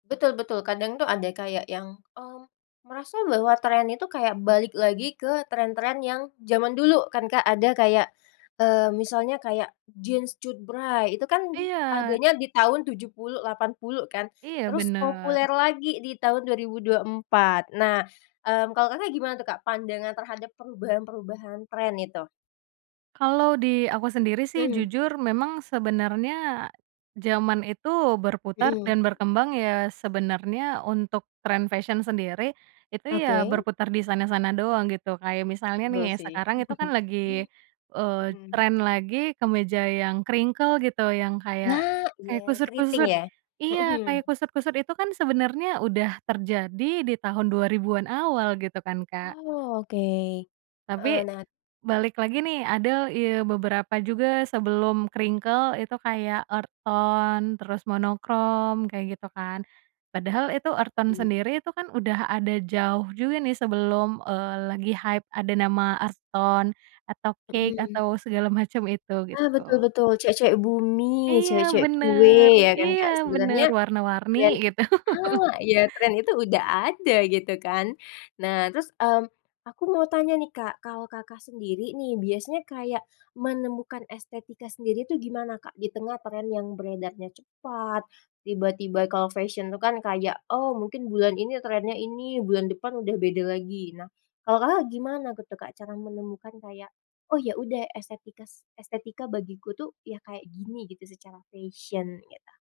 Betul betul kadang tuh ada kayak yang, mmm, merasa bahwa tren itu kayak balik lagi ke tren-tren yang zaman dulu kan Kak ada kayak, eee, misalnya kayak jeans cutbray itu kan Iya. adanya di tahun 70, 80 kan, Iya terus benar. populer lagi di tahun 2024 nah, mmm, kalau Kakak gimana tuh Kak pandangan terhadap perubahan-perubahan tren itu? Kalau di aku sendiri sih Mhm. jujur memang sebenarnya, zaman itu berputar Mhm. dan berkembang ya sebenarnya untuk trend fashion sendiri, itu ya Oke. berputar di sana-sana doang gitu kayak misalnya Betul nih sih. sekarang itu kan lagi, eee, Mhm. trend lagi kemeja yang crinkle gitu yang kayak yang kayak Nah iya kayak keriting kusut-kusut ya? Mhm. iya kayak kusut-kusut itu kan sebenarnya udah terjadi di tahun 2000-an awal gitu kan Kak. Oke, Tapi, heeh, nah balik lagi nih ada ya beberapa juga sebelum crinkle itu kayak earth tone terus monokrom kayak gitu kan, padahal itu earth tone Mmm. sendiri itu kan udah ada jauh juga nih sebelum, eee, lagi hype ada nama earth tone atau cake Mhm. atau segala macam itu Ah, betul gitu. betul cewek-cewek bumi, Iya cewek-cewek kue benar ya kan iya Kak benar sebenernya warna-warni dan gitu. ah, tren itu udah ada gitu kan nah terus, mmm, aku mau tanya nih Kak, kalau Kakak sendiri nih biasanya kayak menemukan estetika sendiri tuh gimana Kak, di tengah tren yang beredarnya cepat, tiba-tiba kalau fashion itu kan kayak, oh mungkin bulan ini trennya ini bulan depan udah beda lagi, nah kalau Kakak gimana gitu tuh Kak cara menemukan kayak, oh ya udah estetika es bagiku tuh ya kayak gini gitu secara fashion gitu?